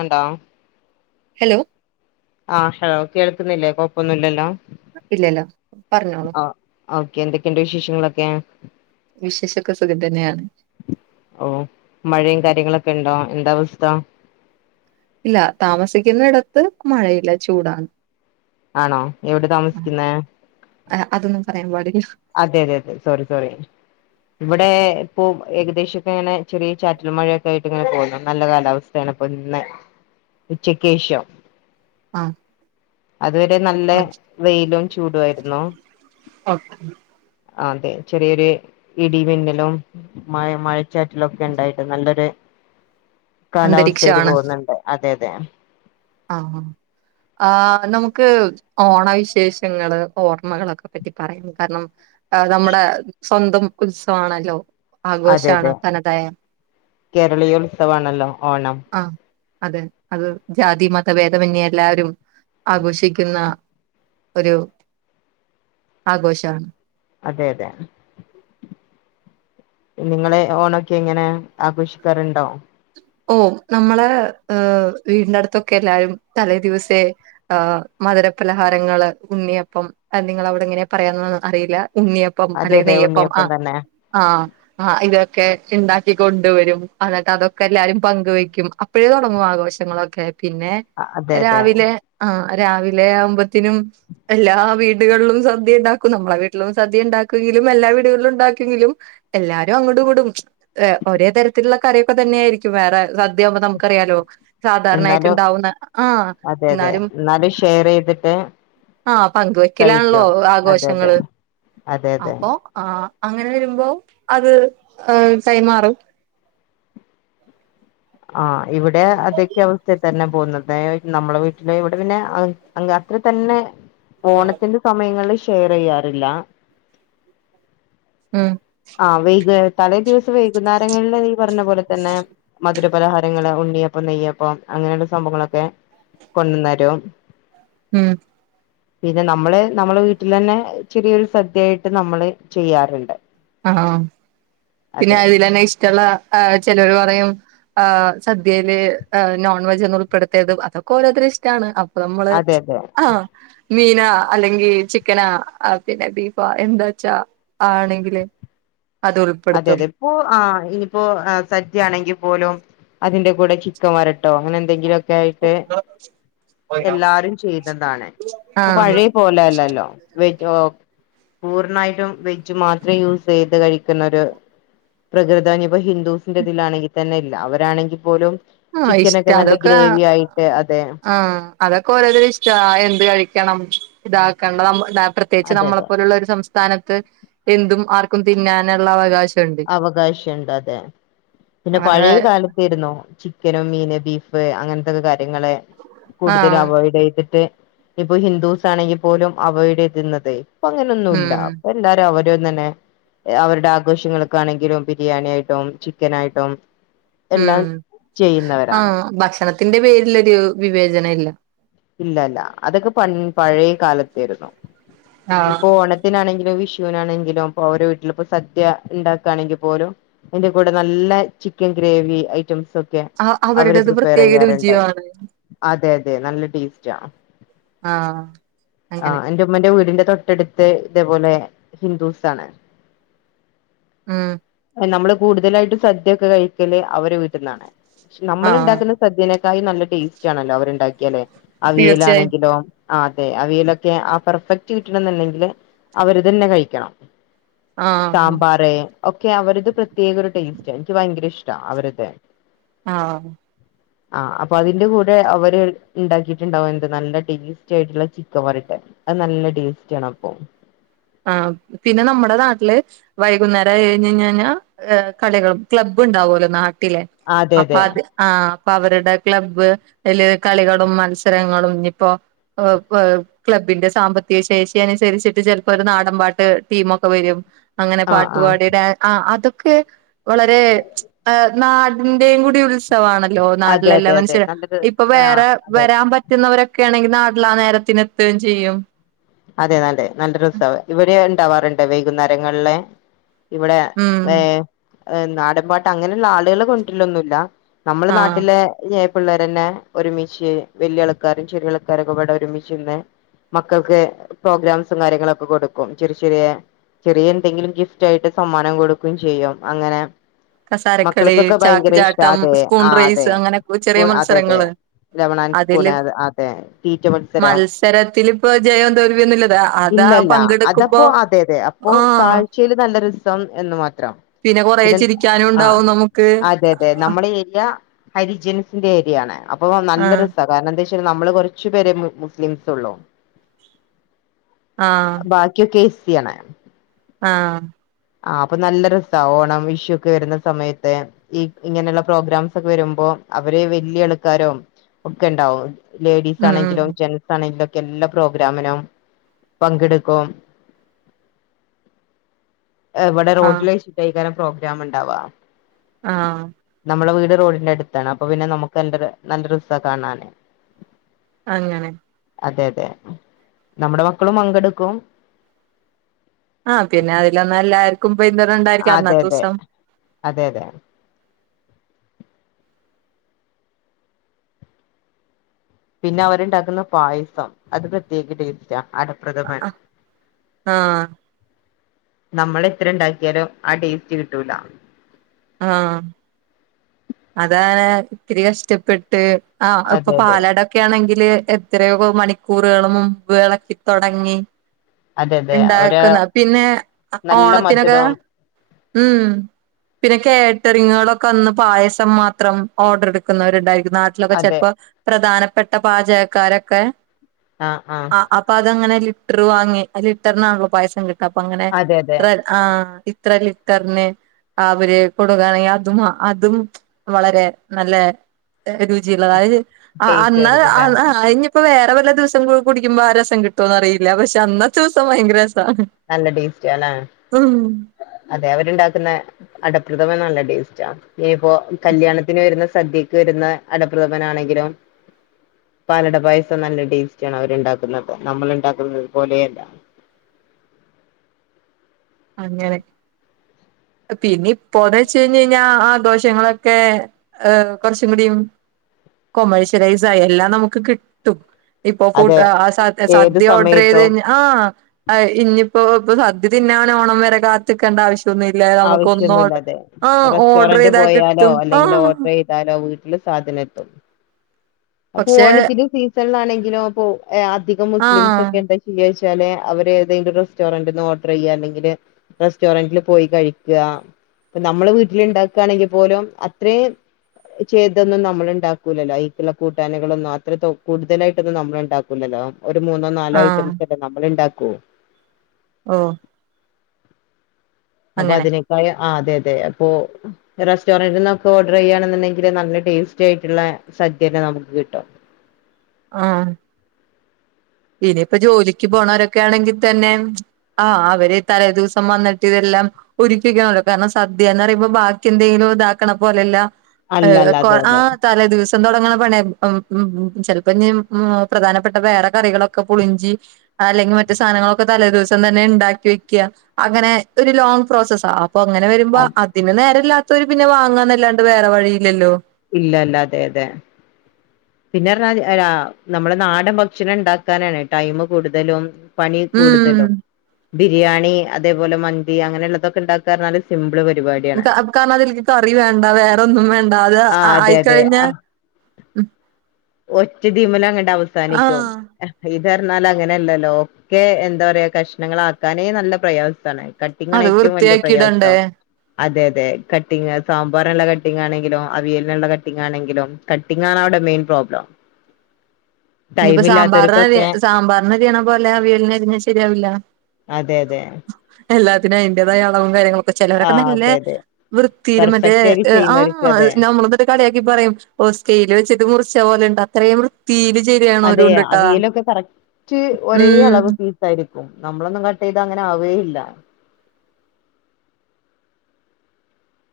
ഇണ്ടോ ഹലോ ആഹ് ഹലോ കേൾക്കുന്നില്ലേ കൊഴപ്പൊന്നുല്ലലോ ഇല്ലല്ല പറഞ്ഞോളൂ ആഹ് ഓക്കെ എന്തൊക്കെണ്ട് വിശേഷങ്ങളൊക്കെ വിശേഷക്കെ സുഖം തന്നെയാണ് ഓഹ് മഴയും കാര്യങ്ങളൊക്കെ ഇണ്ടോ എന്താ അവസ്ഥ ഇല്ല താമസിക്കുന്ന ഇടത്ത് മഴയില്ല ചൂടാണ് ആണോ എവിടെ താമസിക്കുന്നെ ആഹ് അതൊന്നും പറയാൻ പാടില്ല അതെ അതെ അതെ സോറി സോറി ഇവിടെ ഇപ്പോ ഏകദേശൊക്കെ ഇങ്ങനെ ചെറിയ ചാറ്റൽ മഴയൊക്കെ ആയിട്ട് ഇങ്ങനെ പോകുന്നു നല്ല കാലാവസ്ഥ തേണപ്പോ ഇന്ന് ഉച്ചക്കേഷം ആഹ് അതുവരെ നല്ല വെയിലും ചൂടുവായിരുന്നു ഓക്കെ ആഹ് അതെ ചെറിയൊരു ഇടി, മിന്നലും മഴ മഴച്ചാറ്റലൊക്കെ ഇണ്ടായിട്ട് നല്ലൊര് കാലാവസ്ഥയിയില് അന്തരീക്ഷാണ് പോകുന്നുണ്ട് അതെ അതെ ആഹ് ആഹ് നമുക്ക് ഓണ വിശേഷങ്ങള് ഓർമ്മകളൊക്കെ പറ്റി പറയാം കാരണം നമ്മുടെ സ്വന്തം ഉത്സവാണല്ലോ അതെ ആഘോഷാണ് അതെ തനതായ കേരളീയോത്സവാണല്ലോ ഓണം ആഹ അതെ അത് ജാതി മതഭേദമന്യേ എല്ലാരും ആഘോഷിക്കുന്ന ഒരു ആഘോഷാണ് അതെ അതെ നിങ്ങള് ഓണൊക്കെ എങ്ങനെ ആഘോഷിക്കാറുണ്ടോ ഓ നമ്മള് ഹ് വീടിന്റെടുത്തൊക്കെ എല്ലാരും തലേ ദിവസേ ആഹ് മധുരപ്പലഹാരങ്ങള് ഉണ്ണിയപ്പം നിങ്ങളവിടെ എങ്ങനെ പറയാന്നൊന്നും അറിയില്ല ഉണ്ണിയപ്പം അതെ അല്ലെങ്കിൽ അതെ നെയ്യപ്പം ആ ഉണ്ണിയപ്പം തന്നെ ആ ആ ഇതൊക്കെ ഇണ്ടാക്കി കൊണ്ടുവരും എന്നേറ്റ് അതൊക്കെ എല്ലാരും പങ്ക് വെക്കും അപ്പഴേ തുടങ്ങും ആഘോഷങ്ങളൊക്കെ പിന്നെ അതെ അതെ രാവിലെ ആഹ രാവിലെ ആവുമ്പോത്തിനും എല്ലാ വീടുകളിലും സദ്യ ഉണ്ടാക്കും നമ്മളെ വീട്ടിലും സദ്യ ഉണ്ടാക്കെങ്കിലും എല്ലാ വീടുകളിലും ഉണ്ടാക്കെങ്കിലും എല്ലാരും അങ്ങോട്ടും ഇങ്ങോട്ടും ഓരേ തരത്തിലുള്ള കറിയൊക്കെ തന്നെയായിരിക്കും വേറെ സദ്യ ആവു മ്പോ നമുക്കറിയാലോ സാധാരണായിട്ട് എന്നാലും ഉണ്ടാവുന്ന ആ അതെ അതെ ന്നാലും എന്നാലും ഷെയർ ചെയ്തിട്ട് ആ പങ്കുവെക്കലാണല്ലോ ആഘോഷങ്ങള് അതെതെ അപ്പോ ആ അങ്ങനെ വരുമ്പോ അത് കൈമാറും ആ ഇവിടെ അതൊക്കെ അവസ്ഥയിൽ തന്നെ പോവുന്നത് തേ നമ്മളെ വീട്ടില് ഇവിടെ പിന്നെ അങ്ങ് അത്ര തന്നെ ഓണത്തിന്റെ സമയങ്ങളിൽ ഷെയർ ചെയ്യാറില്ല ഉം ആ വൈക തലേ ദിവസം വൈകുന്നേരങ്ങളിൽ ഈ പറഞ്ഞ പോലെ തന്നെ മധുര പലഹാരങ്ങള് ഉണ്ണിയപ്പം നെയ്യപ്പം അങ്ങനെയുള്ള സംഭവങ്ങളൊക്കെ കൊണ്ടന്നരും ഉം പിന്നെ നമ്മള് നമ്മളെ വീട്ടിലെന്നെ ചെറിയൊരു സദ്യയായിട്ട് നമ്മള് ചെയ്യാറുണ്ട് ആ ണോ പിന്നെ അതെ അതിൽന്നെ ഇഷ്ടമുള്ള ചെലൊർ പറയും ആഹ് സദ്യയില് നോൺ വെജെന്നും ഉൾപ്പെടുത്തിയത് അതൊക്കെ ഓരോരുത്തരുടെ ഇഷ്ടാണ് അപ്പോ നമ്മള് അതെ അതെ ആഹ് മീനോ അല്ലെങ്കിൽ ചിക്കനാ പിന്നെ ബീഫാ എന്താച്ചാ ആണെങ്കില് അത് അതെ ഉൾപ്പെടുത്തും അതെ ഇപ്പോ ആഇനിയിപ്പോ സദ്യ ആണെങ്കിൽ പോലും അതിന്റെ കൂടെ ചിക്കൻ വരട്ടോ അങ്ങനെ എന്തെങ്കിലും ക്കെയായിട്ട് എല്ലാരും ചെയ്യുന്നതാണ് ഇപ്പൊ ആഹ് പഴയേ പോലല്ലല്ലോ വെജ് പൂർണ്ണായിട്ടും വെജ് മാത്രേ യൂസ് ചെയ്ത് കഴി ക്കു ന്നരു ഒരു പ്രകൃതാ ഹിന്ദുസിന്റെ ഇതിലാണെങ്കിൽ തന്നെ ഇല്ല അവരാണെങ്കിൽ പോലും ആഹ് ചിക്കനനൊഒക്കെ നല്ല ഗ്രേവി ആയിട്ട് അതെ ആ അതൊക്കെ ഓരോരുത്തരുടെ ഇഷ്ടാ എന്ത് കഴിക്കണം ഇതാക്കേണ്ടനമ്മ പ്രത്യേകിച്ച് അതെ നമ്മളെ അതെ പോലുള്ള ഒരു സംസ്ഥ സ്ഥാനത്ത് എന്തും ആർക്കും തിന്നാനുള്ള അവകാശം അവകാശുണ്ട് അതെ പിന്നെ പഴയ ആഹ് കാലത്തുണ്ടായിരുന്നു ചിക്കരോ മീന് ബീഫ് അങ്ങനത്തക്കെ കാര്യങ്ങള് കൂടുതൽ ആഹ് അവോയ്ഡ് ചെയ്തിട്ട് ഇപ്പൊ ഹിന്ദുസ് ആണെങ്കിൽ പോലും അവോയ്ഡ് എഴതുന്നത് ഇപ്പ അങ്ങനൊന്നുമല്ല ഉം എന്തും അവരോ തന്നെ അവരുടെ ആഘോഷങ്ങളക്ക നാണെങ്കിലും ബിരിയാണി ആയിട്ടും ചിക്കൻ ആായിട്ടോും ഉം ആഹ് ഭക്ഷണത്തിന്റെ പേരിലൊരു വിവേചനം ഇല്ല ഇല്ലല്ല അതൊക്കെ പ പഴയ കാലത്തേരുന്നു ഇപ്പൊ ആ ഓണ ഓണത്തിനാണെങ്കിലും വിഷുനാണെങ്കിലും ഓരോ വീട്ടിലിപ്പോ സദ്യ ഇണ്ടാക്കാണെങ്കിൽ പോലും എന്റെ കൂടെ നല്ല ചിക്കൻ ഗ്രേവി ഐറ്റംസ് അവര് അവരുടേത് പ്രിപ്പയർ പ്രത്യേക ചെയ്യാറ്ണ്ട് രുചിയാണ് അതെ അതെ നല്ല ടേസ്റ്റ് ആഹ് ആഹ് അങ്ങനെ എന്റെ അമ്മന്റെ വീടിന്റെ തൊട്ടടുത്ത് ഇതേപോലെ ഹിന്ദൂസ് ആണ് ഉം നമ്മള് കൂടുതലായിട്ടും സദ്യൊക്കെ കഴിക്കല് അവരെ വീട്ടിന്നാണ് പക്ഷെ നമ്മൾ ആഹ് ഇണ്ടാക്കുന്ന സദ്യനെക്കായി നല്ല ടേസ്റ്റ് ആണല്ലോ അവരുണ്ടാക്കിയാലെ തീർച്ചയായും അവിയലാണെങ്കിലോ ആഹ് അതെ അവിയലൊക്കെ ആ പെർഫെക്റ്റ് കിട്ടണംന്നുണ്ടെങ്കില് അവര് തന്നെ കഴിക്കണം ആഹ് സാമ്പാറ് ഒക്കെ അവരുത് പ്രത്യേക ഒരു ടേസ്റ്റ് എനിക്ക് ഭയങ്കര ഇഷ്ട അവരുത് ആഹ് ആ അപ്പൊ അതിന്റെ കൂടെ അവര് ഇണ്ടാക്കിട്ട ണ്ട എന്ത് നല്ല ടേസ്റ്റ ആയിട്ടുള്ള ചിക്ക വരട്ടെ അത് നല്ല ടേസ്റ്റ് ആണ് അപ്പൊ ആഹ് പിന്നെ നമ്മുടെ നാട്ടില് വൈകുന്നേരം ആയി കഴിഞ്ഞ് കഴിഞ്ഞാൽ കളികളും ക്ലബ്ബ് ഉണ്ടാവുല്ലോ നാട്ടിലെ അതെ അപ്പൊ അതെ അത് ആഹ അപ്പൊ അവരുടെ ക്ലബ്ബ് അയില് കളികളും മത്സരങ്ങളും ഇനി ഇപ്പൊ ക്ലബ്ബിന്റെ സാമ്പത്തിക ശേഷി അനുസരിച്ചിട്ട് ച ഇപ്പൊ ഒരു നാടൻ പാട്ട് ടീമൊക്കെ വരും അങ്ങനെ ആ ആ പാട്ടുപാടി ഡാ ആ അതൊക്കെ വളരെ നാടിന്റെയും കൂടി ഉല് ആണല്ലോ അതെ നാട്ടിലെല്ലാ അതെ അതെ മനുഷ്യര് നല്ലൊരു ഇപ്പൊ ആ വേറെ അതെ വരാൻ പറ്റ എത്തുന്നവരൊക്കെ ആണെങ്കിൽ നാട്ടിൽ ആ നേരത്തിന് എത്തും ചെയ്യും അതെ നല്ലെ നല്ലൊരു ഉസവ് ഇവിടെ ഇണ്ടാവാറുണ്ട് വൈകുന്നേരങ്ങളില് ഇവിടെ ഉം ഏഹ് നാടൻപാട്ട് അങ്ങനെയുള്ള ആളുകളെ കൊണ്ടരൊലൊന്നുംല്ല നമ്മളെ ആഹ് നാട്ടിലെ പിള്ളേരെന്നെ ഒരുമിച്ച് വലിയ ആൾക്കാരും ചെറിയ ആൾക്കാരും ഒക്കെപാടെ ഒരുമിച്ച് നിന്ന് മക്കക്ക് പ്രോഗ്രാംസും കാര്യങ്ങളൊക്കെ കൊടുക്കും ചെറിയ ചെറിയ ചെറിയ എന്തെങ്കിലും ഗിഫ്റ്റ് ആയിട്ട് സമ്മാനം കൊടുക്കുകയും ചെയ്യും അങ്ങനെ കസാരക്കളി മക്കൾക്കൊക്കെ ചാക്ക് ഭയങ്കര ഇഷ്ട ചാട്ടം അതെ സ്പൂൺ ആഹ് അതെ റേസ് അങ്ങനെ ചെറിയ അതെ അതെ മത്സരങ്ങള് ലമണ് ആൻഡ് അതില് സ്പൂണ് അതെ തീറ്റ മത്സരം രത്തിലിപ്പോ ജയം തോൽവിയൊന്നും ഇല്ല ഇതാ ഇല്ലല്ല അതപ്പൊ അതെ അതെ അപ്പൊ ആഹ് കാഴ്ചയില് നല്ല രസം എന്ന് മാത്രം പിന്നെ കുറേ ചിരിക്ക ആ അതെ അതെ നമ്മളെ ഈ ഏരിയ ഹരിജൻസിന്റെ ഏരിയ ആണ് അപ്പൊ നല്ല ആഹ് രസാണ് കാരണം എന്താ വെച്ചാൽ നമ്മള് കുറച്ചു പേരെ മുസ്ലിംസ് ഉള്ളൂ ആഹ ബാക്കിയൊക്കെ എസ് സി ആണ് ആഹ ആഹ അപ്പൊ നല്ല രസാ ഓണം വിഷു ഒക്കെ വരുന്ന സമയത്ത് ഈ ഇങ്ങനെയുള്ള പ്രോഗ്രാംസ് ഒക്കെ വരുമ്പോ അവര് വല്യ ആൾക്കാരും ഒക്കെ ഇണ്ടാവും ലേഡീസ് ഉം ആണെങ്കിലും ഉം ജെന്സ് ആണെങ്കിലും ഒക്കെ എല്ലാ പ്രോഗ്രാമിനും പങ്കെടുക്കും ഇവിടെ ആഹ് റോഡില് വച്ചിട്ടേക്കാരം പ്രോഗ്രാം ഇണ്ടാവാ ആഹ് നമ്മളെ വീട് റോഡിന്റെ അട്ത്താണ് അപ്പൊ പിനെ ന്നമ്ക്കെണ്ടെരെ നല്ല രസാ കാണാന്. അങ്ങനെ അതെ അതെ, നമ്മടെ മക്കളും പങ്കെടുക്കും. ആ പിനെ അയ്ലും ന്നല്ലര്- ക്കും പെയ്ന്റെ റണ്ടെ- ആ അതെ അതെ, അതെ ലെ പിനഅവര്ണ്ടാക്ക്‌ന്ന പായസം അത് പ്രത്യേക ട്ടേസ്റ്റാ അട- പ്രഥമൻ ആഹ് നമ്മള് എത്രണ്ടാക്കിയാലും ആ ട്ടേസ്റ്റ് കിട്ടൂല. ആ അതാആ ഇത്തിരി കഷ്ടപ്പെട്ട് ആ അതെ ഇപ്പൊ അതെ പാലടൊ- ക്കെണെങ്കില് എത്രയൊക്കോ മണിക്കൂറുകൾ മുബ് എളക്കി തൊടങ്ങി. അതെ അതെ അവര് ഇണ്ടാക്ക്‌ണ് പിനെ നല്ല ഓണത്തിനൊക്കെ മധുരം ഉം. പിന്നെ കേട്ടറിങ്ങേളൊക്കന്ന് പായസം മാത്രം ഓഡ്രെടുക്കുന്നവര് ഇണ്ടായിരിക്കും ന്നാട്ട്- ട്ടിലൊക്കെ അതെ ചെൽപ്പോ പ്രധാനപ്പെട്ട പാചകക്കാരൊക്കെ. അ ആ പ്പതങ്ങനെ ലിറ്റ്റ് വാങ്ങി അലിറ്റർനാണല്ലോ പായസം കിട്ട അപ്പങ്ങനെ അതെ അതെ ഇത്ര ആ- ഇത്ര ലിറ്റർന്. അവര് കൊടുകണെങ്കി അതും അതും വളരെ ന്നല്ലെ- എ രുചിള്ളത അ ടേസ്റ്റ് അന്ന് ആയിരിക്കും അല്ലേ അന്ന് അയിഞ്- പ്പൊ വേറെ വല്ല ദിവസം കുടിക്കുമ്പോ ആ രസം കിട്ടോന്നറിയില്ല പക്ഷെ അന്നത്തുസം ഭയങ്കര രസാ. നല്ല ടേസ്റ്റേളാ അതെ അവര്ണ്ടാക്ക്‌ന്ന- അടപ്രഥമൻ നല്ല ടേസ്റ്റാ. ഇനിപ്പോ കല്യാണത്തിന് വെരുന്ന സദ്യക്ക് വെരുന്ന അടപ്രഥമനാണെങ്കിലും. പാലട പായസം നല്ല ടേസ്റ്റാണ് അവര്ണ്ടാക്ക്‌ന്നത് നമ്മള്ണ്ടാക്കുന്നത് പോലേയല്ല. അങ്ങനെ പിനിപ്പോന്നെച്ചയ്ഞയ്ഞ്ഞാ ആഘോഷങ്ങളൊക്കെ ഏഹ് കൊറച്ചുംകുടിം കോമേഴ്ഷലൈസായി എല്ലാം നമുക്ക് കിട്ടും. ഇപ്പൊ അതെ കൂട്ടാ ആ ഏത് സദ്യ ഓർഡ്രൈയ്ത് സമയത്തും കയ്ഞ്ഞാ- ആ അ ഇഞ്ഞിപ്പോ ഇപ്പ സദ്യ തിനാനോണം വെരെ കാത്ത്ക്കണ്ടാവശ്യ- ഇതൊന്നുല്ലാ നമുക്കൊന്നോട ആവശ്യൊന്നുല്ലാതെ ആ ഓഡ്രയ്താ കിട്ടും ആഹ് ന്താലൊ വീട്ട്ല് സാധനം എത്തും അപ്പൊ പക്ഷെ ഓണത്തിന് സീസൺലാണെങ്കിലോ പോവു- ഏ അധികം ആഹ് മുസ്ലിംസൊക്കെന്ത ചെ- യ്യാച്ചാല് അവര് ഏതെങ്കിലും റെസ്റ്റോറന്റ്ന്ന് ഓഡ്രയ്യാ അല്ലെങ്കില് റെസ്റ്റോറന്റില് പോയി കഴി- ക്കാ ഇപ്പ നമ്മള വീട്ടില്ണ്ടാക്കാണെങ്കി പോലും അത്രേം ച്ചെ ഇതൊന്നും നമ്മള്ണ്ടാക്കൂലല്ലൊ, അയ്ക്ക്ള്ള കൂട്ടാന്കളൊന്നും അത്ര തൊ കൂടുതലായിട്ടൊന്നും നമ്മള്ണ്ടാക്കൂലല്ലോ. ഒരു മൂന്നോ നാലോ ആഹ് ഐറ്റംസല്ലേ നമ്മള്ണ്ടാക്കു. ഓ അപ്പൊ അങ്ങനെ അതിനേക്കാളി ആ അതെ അതെ അപ്പൊ റെസ്റ്റോറന്റിന്നൊക്കെ ഓർഡ്രെയ്യാണെന്ന്‌ണ്ടെങ്കില് നല്ല ടേസ്റ്റായിട്ട്ള്ളെ സദ്യനെ ന്നമ്ക്ക് കിട്ടും. ആ ഹ് ഇനിയിപ്പ ജോലിക്ക് പോണോരൊക്കെയാണെങ്കി തെനെ ആ അവര് തലേ ദിവസം വന്നിട്ട് ഇതെല്ലാം. ഒരിക്കിക്കണല്ലോ കാരണം സദ്യന്നറയുമ്പോ ബാക്കി എന്തെങ്കിലും ഇതാക്കണ പോലല്ല. അല്ല അലെൽ അല്ല കൊ അതെ ആ അതെ ത് തലെ ദിവസം തൊടങ്ങ പണി പ്പം മ് മ് ചെലപ്പിഞ്ഞി പ്രധാനപ്പെട്ട വേറെ കറികളൊ- ക്കെ പുളിഞ്ചി അല്ലെങ്കിൽ മറ്റു സാധനങ്ങളൊക്കെ തലേ ദിവസം തന്നെണ്ടാക്കി വെക്യാ അങ്ങനെ ഒരു ലോങ് പ്രോസസ്സാ പ്പൊ ങ്ങനെ വരുമ്പോ ഇല്ല അതിന് നേരല്ലാത്തവര് പിന്നെ വാങ്ങാന്നല്ലാണ്ട് വേറെ വഴിയില്ലല്ലോ ഇല്ലല്ല അതെ അതെ പിന്നെർഞ്ഞാൽ നമ്മുടെ നാടൻ ഭക്ഷണണ്ടാക്കാനാണ് ടൈമ് കൂടുതലും പണി ഉം കൂടുതലും ബിരിയാണി അതേപോലെ മന്തി അങ്ങനെയുള്ളതൊക്കെ ഇണ്ട ഞ്ഞല് സിമ്പിള് പരിപാടിയാണ് കാരണം അതിലേക്ക് കറി വേണ്ട വേറൊന്നും വേണ്ട അത് ആഹ് അതെ അതെ ആയിക്കഴിഞ്ഞ ഒറ്റ ടീമിന അങ്ങട്ട വസാനിക്കും ആഹ് ഇത്റിഞ്ഞാൽ അങ്ങനെയല്ലല്ലോ ഒക്കെ എന്താ പറയാ കഷ്ണങ്ങളാക്കാനേ നല്ല പ്രയാസാണ് കട്ടിങ്ങാണ് അത് ഏറ്റവും വലിയ വൃത്തിയാക്കിയിടണ്ടേ പ്രയാസം അതെ അതെ കട്ടിങ് സാമ്പാറിനുള്ള കട്ടിംങ്ങാണെങ്കിലും അവിയലിനുള്ള കട്ടിംങ്ങാണെങ്കിലും കട്ടിങ്ങണവിടെ മെയിൻ പ്രോബ്ലം ഇനിപ്പോ ടൈം സാമ്പാറിന ഇല്ലാത്തവർക്കൊക്കെ സാമ്പാറിനരിയണ പോലെ അവിയലിന് അരിഞ്ഞാ ശരിയാവില്ല അതെ അതെ എല്ലാത്തിനും അയിന്റെതായ അളവും കാര്യങ്ങളുംക്ക ആ ചെലവരൊക്കെ നല്ല അതെ അതെ വൃത്തിയിലും മറ്റേ പെർഫെക്റ്റ് ആയിട്ട് ചെയ്യുന്നവർക്ക് ആഹ് അതെ നമ്മള കളിയാക്കി പറയും ഓഹ് സ്കെല് വെച്ചട്ട് മുറിച്ച പോലെണ്ട് അത്രയും വൃത്തീല് ചെയ് അതെ അവിയലൊക്കെ കറക്റ്റ് ഒരേ ഉം അളവ് യിരിക്കും നമ്മളൊന്നും കട്ട് ചെയ്ത് അങ്ങനെ ആവുകേയില്ല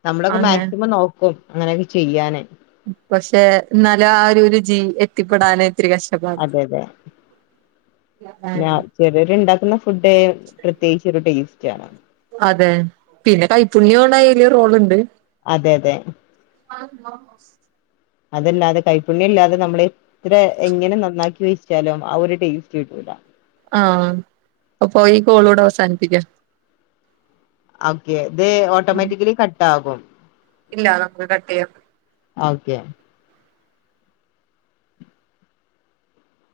നമ്മളൊക്കെ അങ്ങനെ മാക്സിമം നോക്കും അങ്ങനെയൊക്കെ ചെയ്യാന് പക്ഷെ ന്നാലും ആ ഒരു ജീ എത്തിപ്പെടാന് ഇത്തിരി കഷ്ടം അതെ അതെ ഞാ ചെലേരുണ്ടാക്കുന്ന ഫുഡ് പ്രത്യേകിച്ച് ഒരു ടേസ്റ്റാ അതെ പിന്നെ കൈപ്പുണ്യോണ അയിന് റോളുണ്ട് അതെ അതെ ആഹ് ആഹ് അതല്ലാതെ കൈപ്പുണ്യല്ലാതെ നമ്മള് ഇത്ര എങ്ങനെ നന്നാക്കി വെച്ചാലും ആ ഒരു ടേസ്റ്റ് കിട്ടൂല ആഹ് അപ്പോ ഈ കോള്വ്ടെ അവസാനിപ്പിക്കാം ഓക്കെ ഇത് ഓട്ടോമാറ്റിക്കലി കട്ടാവും ഇല്ല നമ്മള് കട്ട് ചെയ്യണം ആഹ് ഓക്കെ